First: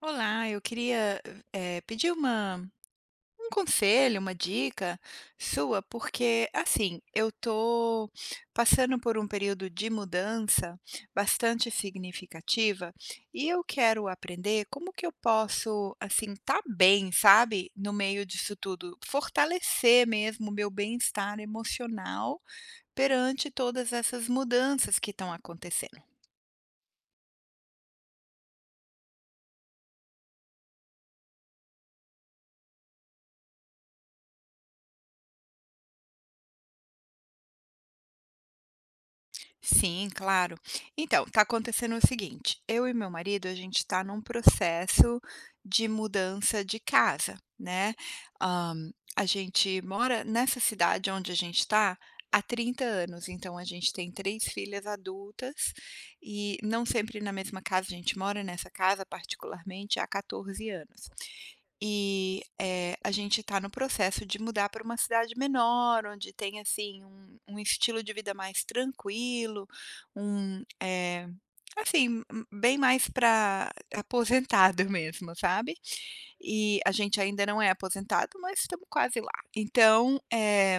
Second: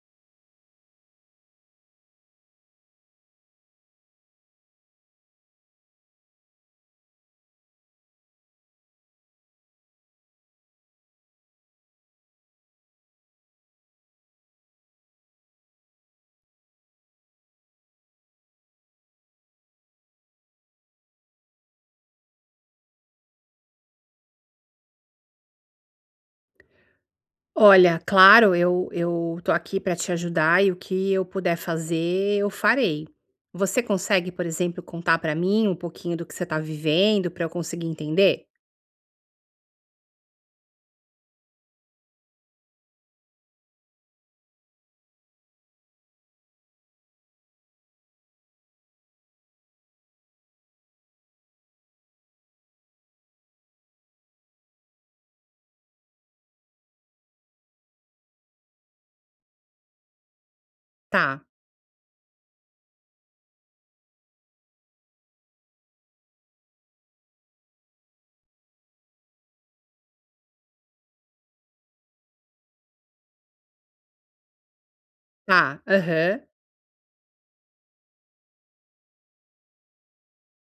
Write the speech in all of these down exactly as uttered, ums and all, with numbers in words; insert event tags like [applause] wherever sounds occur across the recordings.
Olá, eu queria, eh, pedir uma um conselho, uma dica sua, porque, assim, eu tô passando por um período de mudança bastante significativa e eu quero aprender como que eu posso, assim, estar bem, sabe, no meio disso tudo, fortalecer mesmo o meu bem-estar emocional perante todas essas mudanças que estão acontecendo. Olha, claro, eu eu tô aqui para te ajudar e o que eu puder fazer, eu farei. Você consegue, por exemplo, contar para mim um pouquinho do que você tá vivendo para eu conseguir entender? Sim, claro. Então, tá acontecendo o seguinte, eu e meu marido, a gente tá num processo de mudança de casa, né. Hã, a gente mora nessa cidade onde a gente tá há trinta anos, então a gente tem três filhas adultas e não sempre na mesma casa, a gente mora nessa casa particularmente há quatorze anos. Tá, E, eh, a gente está no processo de mudar para uma cidade menor, onde tem, assim, um um estilo de vida mais tranquilo, um, eh, assim, hum, bem mais para aposentado [laughs] mesmo, sabe. tá, aham. E a gente ainda não é aposentado, mas estamos quase lá. Então, eh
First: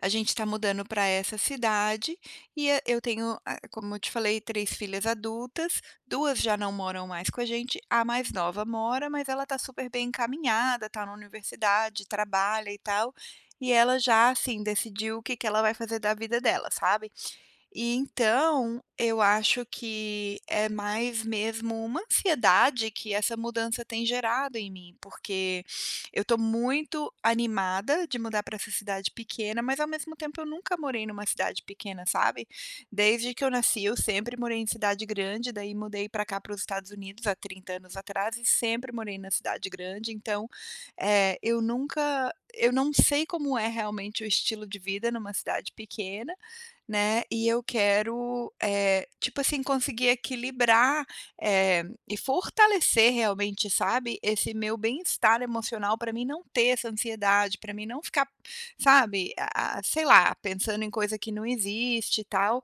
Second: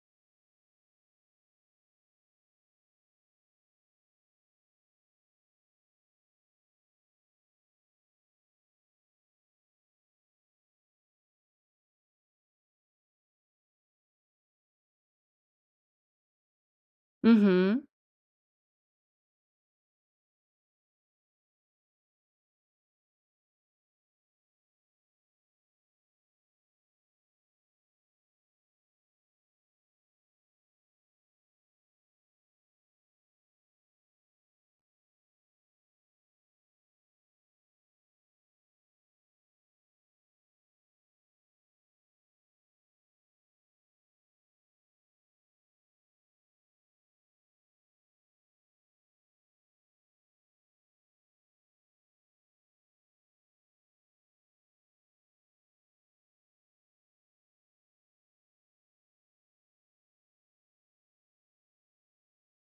a gente está mudando para essa cidade e a eu tenho, ah, como eu te falei, três filhas adultas, Duas já não moram mais com a gente, a mais nova mora, mas ela está super bem encaminhada, está na universidade, trabalha e tal, e ela já, assim, decidiu o que que ela vai fazer da vida dela, sabe. Uhum. E então, eu acho que é mais mesmo uma ansiedade que essa mudança tem gerado em mim, porque eu estou muito animada de mudar para essa cidade pequena, mas ao mesmo tempo eu nunca morei numa cidade pequena, sabe. Desde que eu nasci eu sempre morei em cidade grande, daí mudei para cá, para os Estados Unidos há trinta anos atrás e sempre morei na cidade grande, então, eh, eu nunca eu não sei como é realmente o estilo de vida numa cidade pequena, né, e eu quero, eh, tipo assim, conseguir equilibrar, eh, e fortalecer realmente, sabe, esse meu bem-estar emocional para mim não ter essa ansiedade, para mim não ficar, sabe, a a sei lá, pensando em coisa que não existe e tal.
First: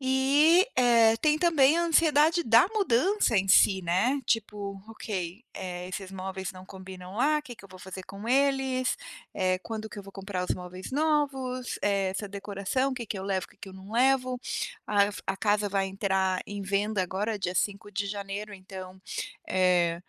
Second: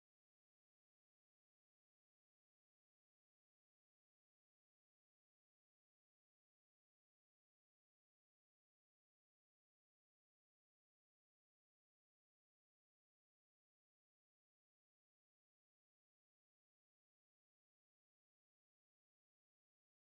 E, eh, tem também a ansiedade da mudança em si, né, tipo: "Ok, eh, esses móveis não combinam lá, O que que eu vou fazer com eles? Eh, quando que eu vou comprar os móveis novos? Eh, essa decoração, o que que eu levo, o que que eu não levo?". A a casa vai entrar em venda agora dia cinco de janeiro, então, eh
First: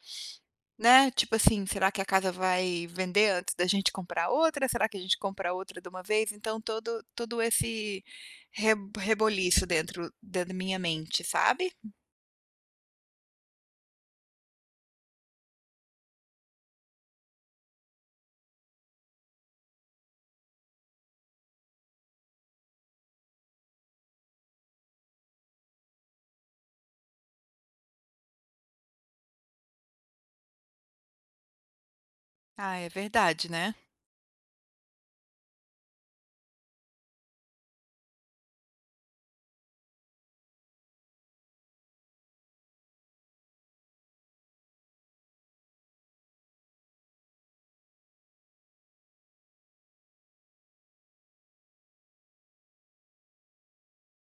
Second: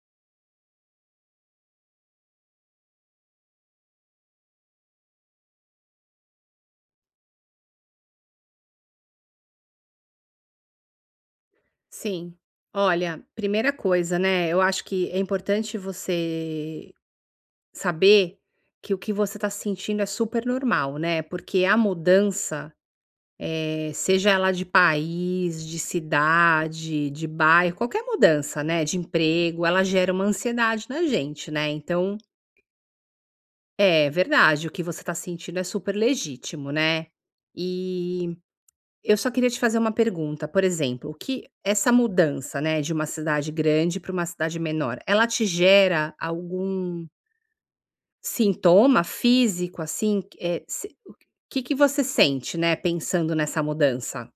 né, tipo assim, será que a casa vai vender antes da gente comprar outra? Será que a gente compra outra de uma vez? Então todo todo esse re reboliço dentro da minha mente, sabe? Sim. Olha, primeira coisa, né, eu acho que é importante você saber que o que você está sentindo é super normal, né, porque a mudança... Eh, seja ela de país, de cidade, de bairro, qualquer mudança, né, de emprego, ela gera uma ansiedade na gente, né, então Ah, é verdade, né. é verdade, o que você está sentindo é super legítimo, né. E eu só queria te fazer uma pergunta, por exemplo, o que essa mudança, né, de uma cidade grande para uma cidade menor, ela te gera algum sintoma físico, assim, eh, se o que que você sente, né, pensando nessa mudança?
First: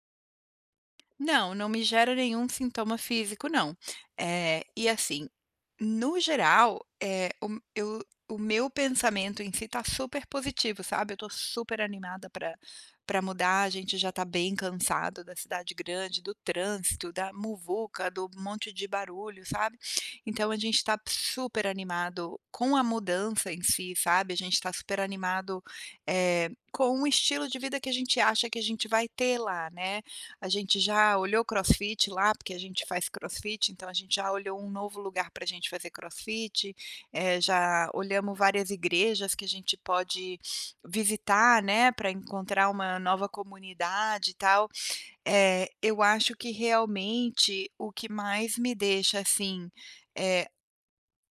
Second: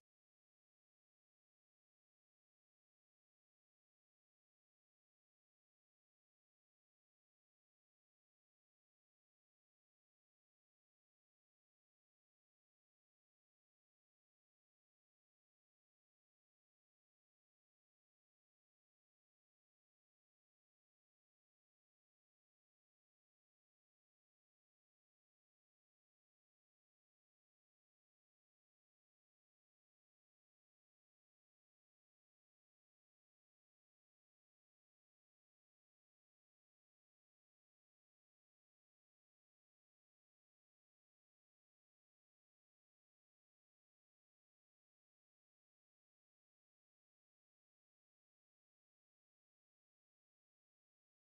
Não, não me gera nenhum sintoma físico não. É e assim, No geral, eh, o eu o meu pensamento em si tá super positivo, sabe, eu tô super animada para para mudar, a gente já tá bem cansado da cidade grande, do trânsito, da muvuca, do monte de barulho, sabe. Então a gente tá super animado com a mudança em si, sabe, a gente tá super animado, eh, com o estilo de vida que a gente acha que a gente vai ter lá, né. A gente já olhou crossfit lá, porque a gente faz crossfit, então a gente já olhou um novo lugar para a gente fazer crossfit, eh, já olhamos várias igrejas que a gente pode visitar, né, para encontrar uma nova comunidade e tal. Eh, eu acho que realmente o que mais me deixa, assim, eh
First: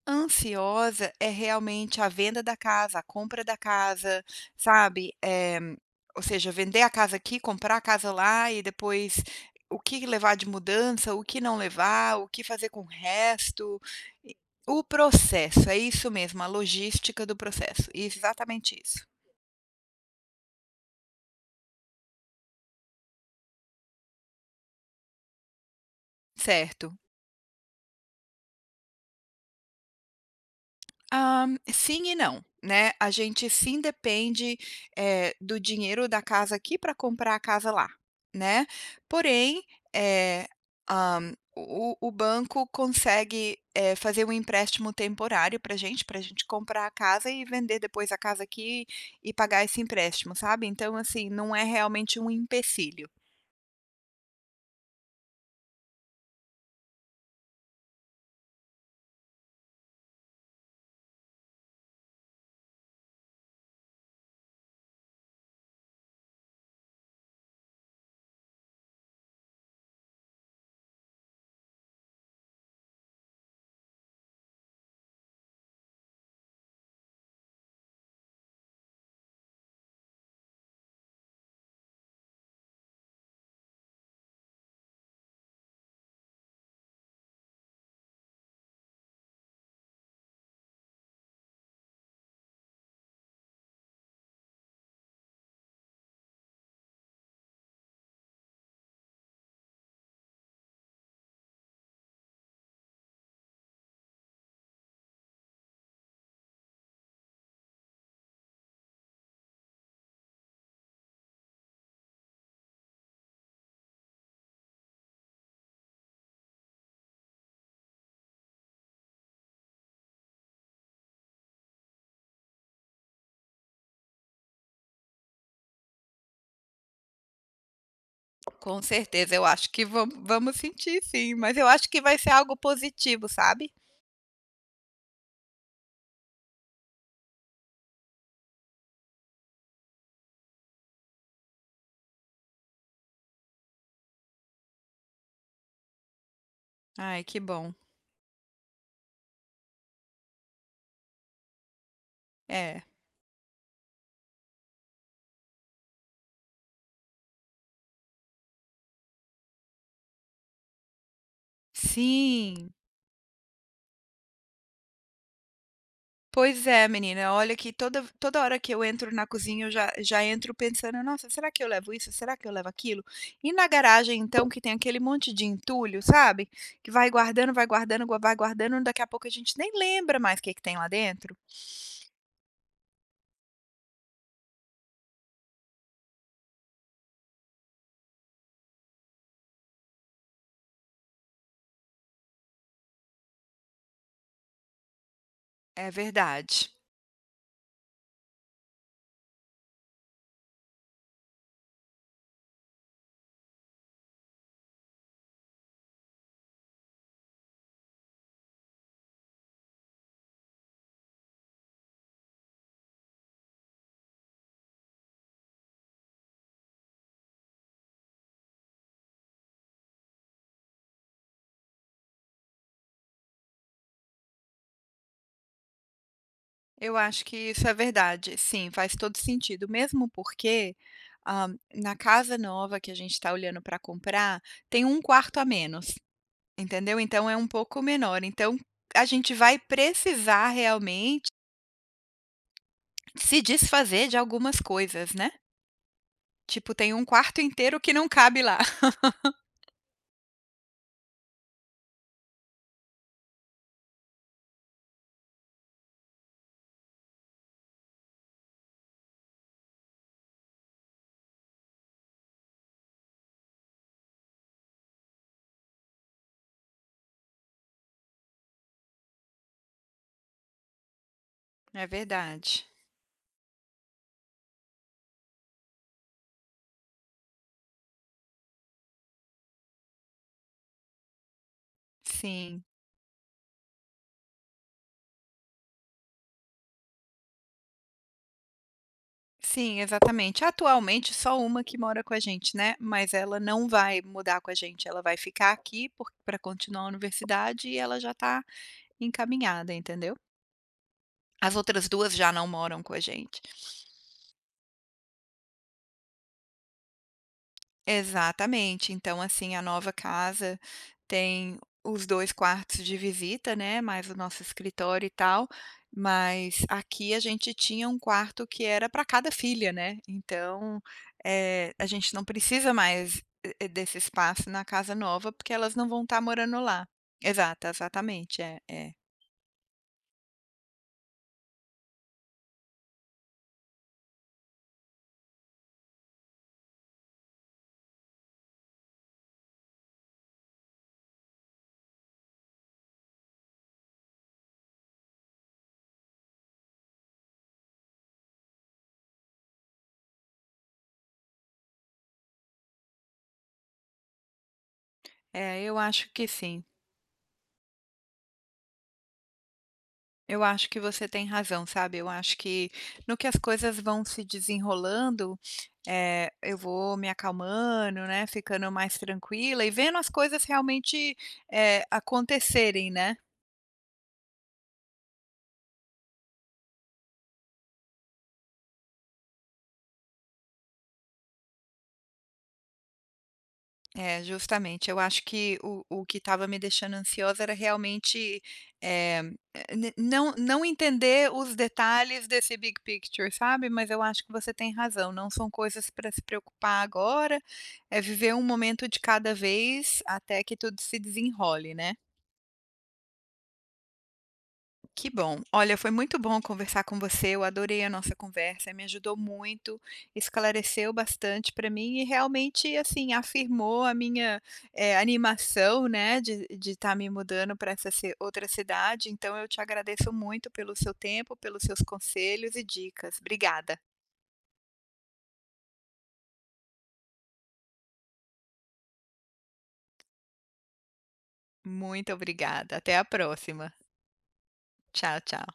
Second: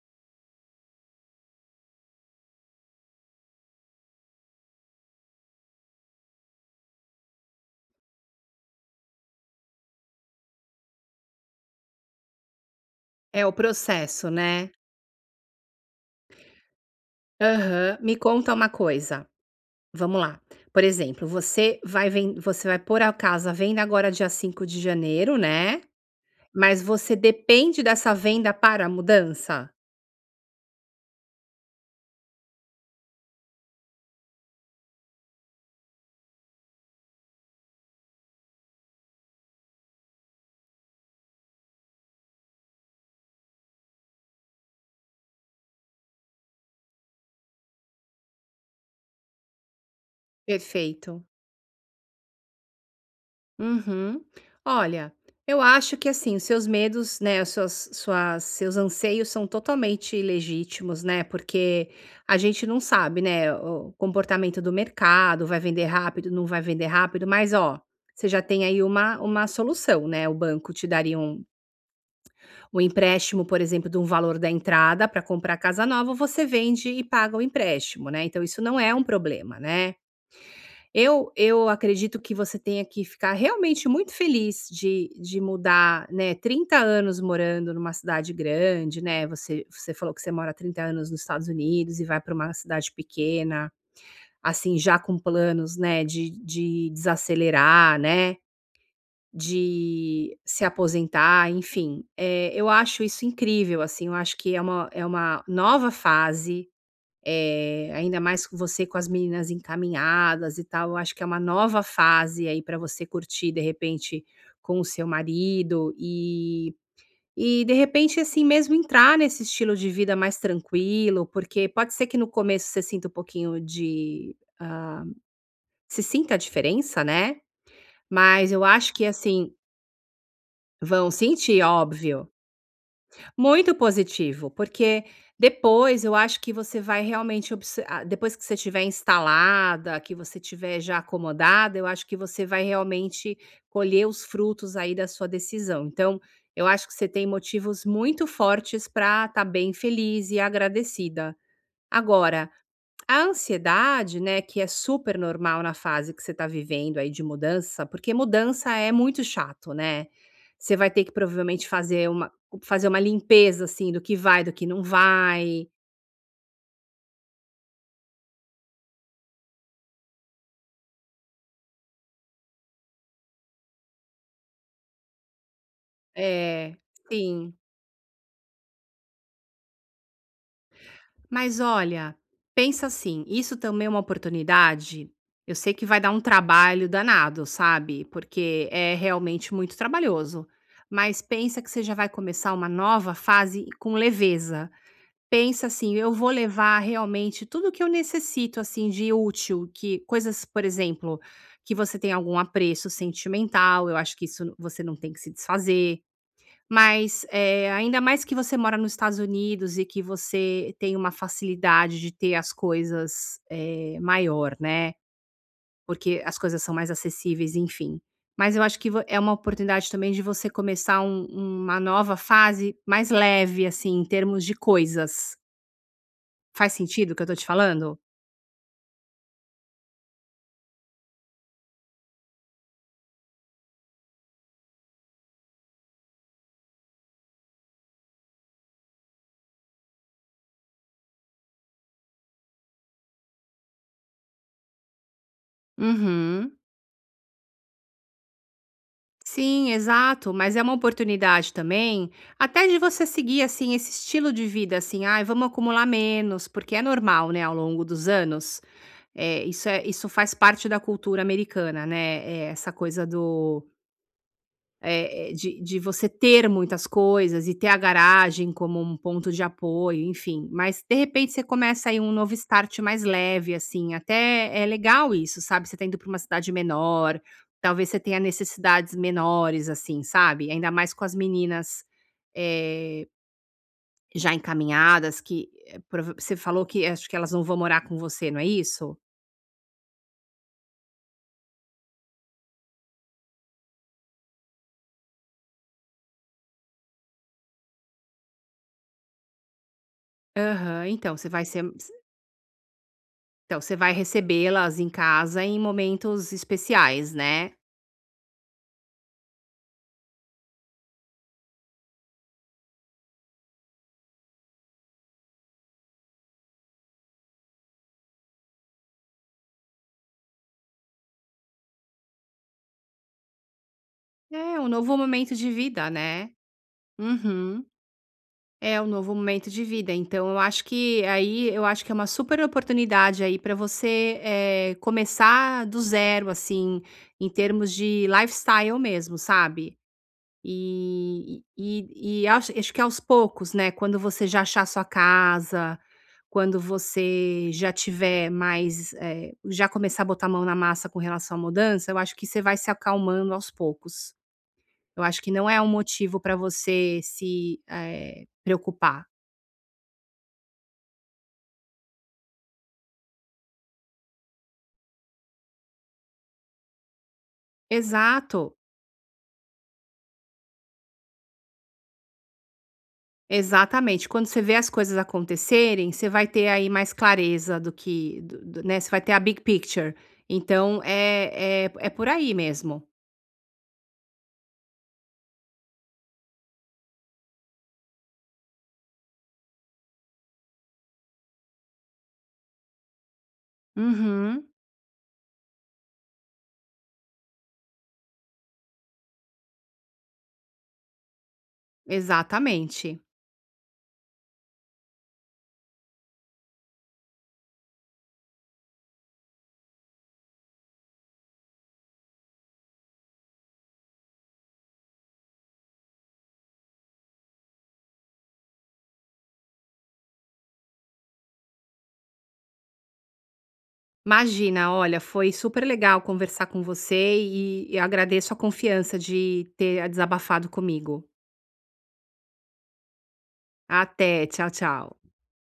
ansiosa é realmente a venda da casa, a compra da casa, sabe, eh, ou seja, vender a casa aqui, comprar a casa lá e depois o que levar de mudança, o que não levar, o que fazer com o É o resto, processo, e né. o processo, é isso mesmo, a logística do processo, Aham. Me conta uma exatamente isso. coisa, vamos lá. Por exemplo, você vai ven você vai pôr a casa à venda agora dia cinco de janeiro, né, mas Certo. você depende dessa venda para a mudança? Ah, sim e não, né. A gente sim depende, eh, do dinheiro da casa aqui para comprar a casa lá, né. Porém, eh, ah, o o banco consegue, eh, fazer um empréstimo temporário para gente, para a gente comprar a casa e vender depois a casa aqui e pagar esse empréstimo, sabe. Então, Perfeito. assim, não é realmente um empecilho. Uhum. Olha, eu acho que assim, os seus medos, né, as suas, suas, seus anseios são totalmente legítimos, né? Porque a gente não sabe, né, o comportamento do mercado, vai vender rápido, não vai vender rápido, mas ó, você já tem aí uma, uma solução, né? O banco te daria um, um empréstimo, por exemplo, de um valor da entrada para comprar casa nova, você vende e paga o empréstimo, né? Então isso não é um problema, né? Eu eu acredito que você tenha que ficar realmente muito feliz de de mudar, né. Trinta anos morando numa cidade grande, né, você você falou que você mora há trinta anos nos Estados Unidos e vai para uma cidade pequena, assim, já com planos, né, de de desacelerar, né, de se aposentar, enfim. Eh, eu acho isso incrível, assim, eu acho que é uma é uma nova fase, eh, ainda mais com você com as meninas encaminhadas e tal, eu acho que é uma nova fase aí para você curtir, de repente, com o seu marido e e de repente, assim, mesmo entrar nesse estilo de vida mais tranquilo, porque pode ser que no começo você sinta um pouquinho de, hã, se sinta a diferença, né, mas eu Com acho que, certeza, eu assim, acho que vamos vamos sentir vão sim, mas sentir, eu acho que vai óbvio. ser algo positivo, sabe. Muito positivo, porque depois eu acho que você vai realmente obse ah, depois que você estiver instalada, que você estiver já acomodada, eu acho que você vai realmente colher os frutos aí da sua decisão. Então, eu acho que você Ai, tem que bom. motivos muito fortes para estar bem feliz e agradecida. Agora É. a ansiedade, né, que é super normal na fase que você está vivendo aí de mudança, porque mudança é muito chato, né. Você vai ter que provavelmente fazer uma Sim, fazer uma limpeza, assim, do que vai, do que não vai. pois é menina, olha que toda toda hora que eu entro na cozinha eu já já entro pensando: "Nossa, será que eu levo isso? Será que eu levo aquilo?". E na garagem então que tem aquele monte de entulho, sabe, É, que vai guardando, sim. vai guardando, gua vai guardando, daqui a pouco a gente nem lembra mais o que que tem lá dentro. Mas olha, pensa assim, isso também é uma oportunidade, eu sei que vai dar um trabalho danado, sabe, porque é realmente muito trabalhoso, mas pensa que você já vai começar uma nova fase com leveza. Pensa É assim: "Eu vou verdade. levar realmente tudo que eu necessito, assim, de útil", que coisas, por exemplo, que você tem algum apreço sentimental, eu acho que isso você não tem que se desfazer. Mas, eh, ainda mais que você mora nos Estados Unidos e que você tem uma facilidade de ter as coisas, eh, maior, né, porque as coisas são mais acessíveis, enfim. Mas eu acho que vo é uma oportunidade também de você começar um uma nova fase mais leve, assim, em termos de coisas. Faz Eu sentido o que acho eu tô que te isso é falando? verdade, sim, faz todo sentido, mesmo porque, hã, na casa nova que a gente está olhando para comprar, tem um quarto a menos. Entendeu? Então é um pouco menor. Então, a gente vai precisar realmente se desfazer de algumas coisas, né. Uhum. Tipo, tem um quarto inteiro que não cabe lá. [laughs] Sim, exato, mas é uma oportunidade também, até de você seguir assim esse estilo de vida assim, ai vamos acumular menos, porque é normal, né, ao longo dos anos. Eh, isso é isso faz parte da cultura americana, né, eh, essa coisa do... Eh eh, de de você ter muitas coisas e ter a garagem como um ponto de apoio, enfim. Mas, de repente, você É começa aí um novo verdade. start mais leve, assim, até é legal isso, sabe. Você tá indo para uma cidade menor, talvez você tenha necessidades menores, assim, sabe. Ainda mais com as meninas, Sim, eh, já encaminhadas que, eh, prova você falou que acho que elas não vão morar com você, não é isso? sim, exatamente. Atualmente, só uma que mora com a gente, né, mas ela não vai mudar com a gente, ela vai ficar aqui para continuar a universidade e ela já está encaminhada, entendeu. Aham. Então, você vai As ser outras duas já não moram com a gente. então, você vai recebê-las em casa em momentos especiais, né. Exatamente. Então, assim, a nova casa tem os dois quartos de visita, né, mais o nosso escritório e tal, mas aqui a gente tinha um quarto que era para cada filha, né. Então, eh, a gente não precisa mais, eh, eh, desse espaço É, na um casa novo nova, momento de porque elas não vida, vão estar né. morando lá. Uhum. Exato, exatamente. É, É um é. novo momento de vida, então eu acho que aí eu acho que é uma super oportunidade aí para você, eh, começar do zero, assim, em termos de lifestyle mesmo, sabe. E e e acho acho que aos poucos, né, quando você já achar sua casa, quando você já tiver mais, eh, já começar a botar a mão na massa com relação à mudança, eu acho que você vai se acalmando aos poucos. Eu acho que não é É, um eu acho motivo que para sim. você se, eh, preocupar. Eu acho que você tem razão, sabe. Eu acho que no que as coisas vão se desenrolando, eh, eu vou me acalmando, né, Exato, ficando mais tranquila e vendo as coisas realmente, eh, acontecerem, né. exatamente. Quando você vê as coisas acontecerem, você vai ter aí mais clareza do que do do né, você vai ter a big picture. Então é é é por aí mesmo. É, justamente. Eu acho que o o que estava me deixando ansiosa era realmente, eh, eh, n não não entender os detalhes desse big picture, sabe. Mas eu acho que Uhum, você tem razão, não são coisas para se preocupar agora, é viver um momento de cada vez até que tudo se desenrole, né. exatamente. Que bom. Olha, foi muito bom conversar com você. Eu adorei a nossa conversa, me ajudou muito, esclareceu bastante para mim e realmente, assim, afirmou a minha eh, animação, né, de estar me mudando para essa ci- outra cidade. Então, eu te agradeço muito pelo seu tempo, pelos seus conselhos e dicas. Obrigada. Imagina, olha, foi super legal conversar com você e e agradeço a confiança de ter desabafado comigo. Muito obrigada. Até a próxima. Até, tchau, tchau. Tchau, tchau.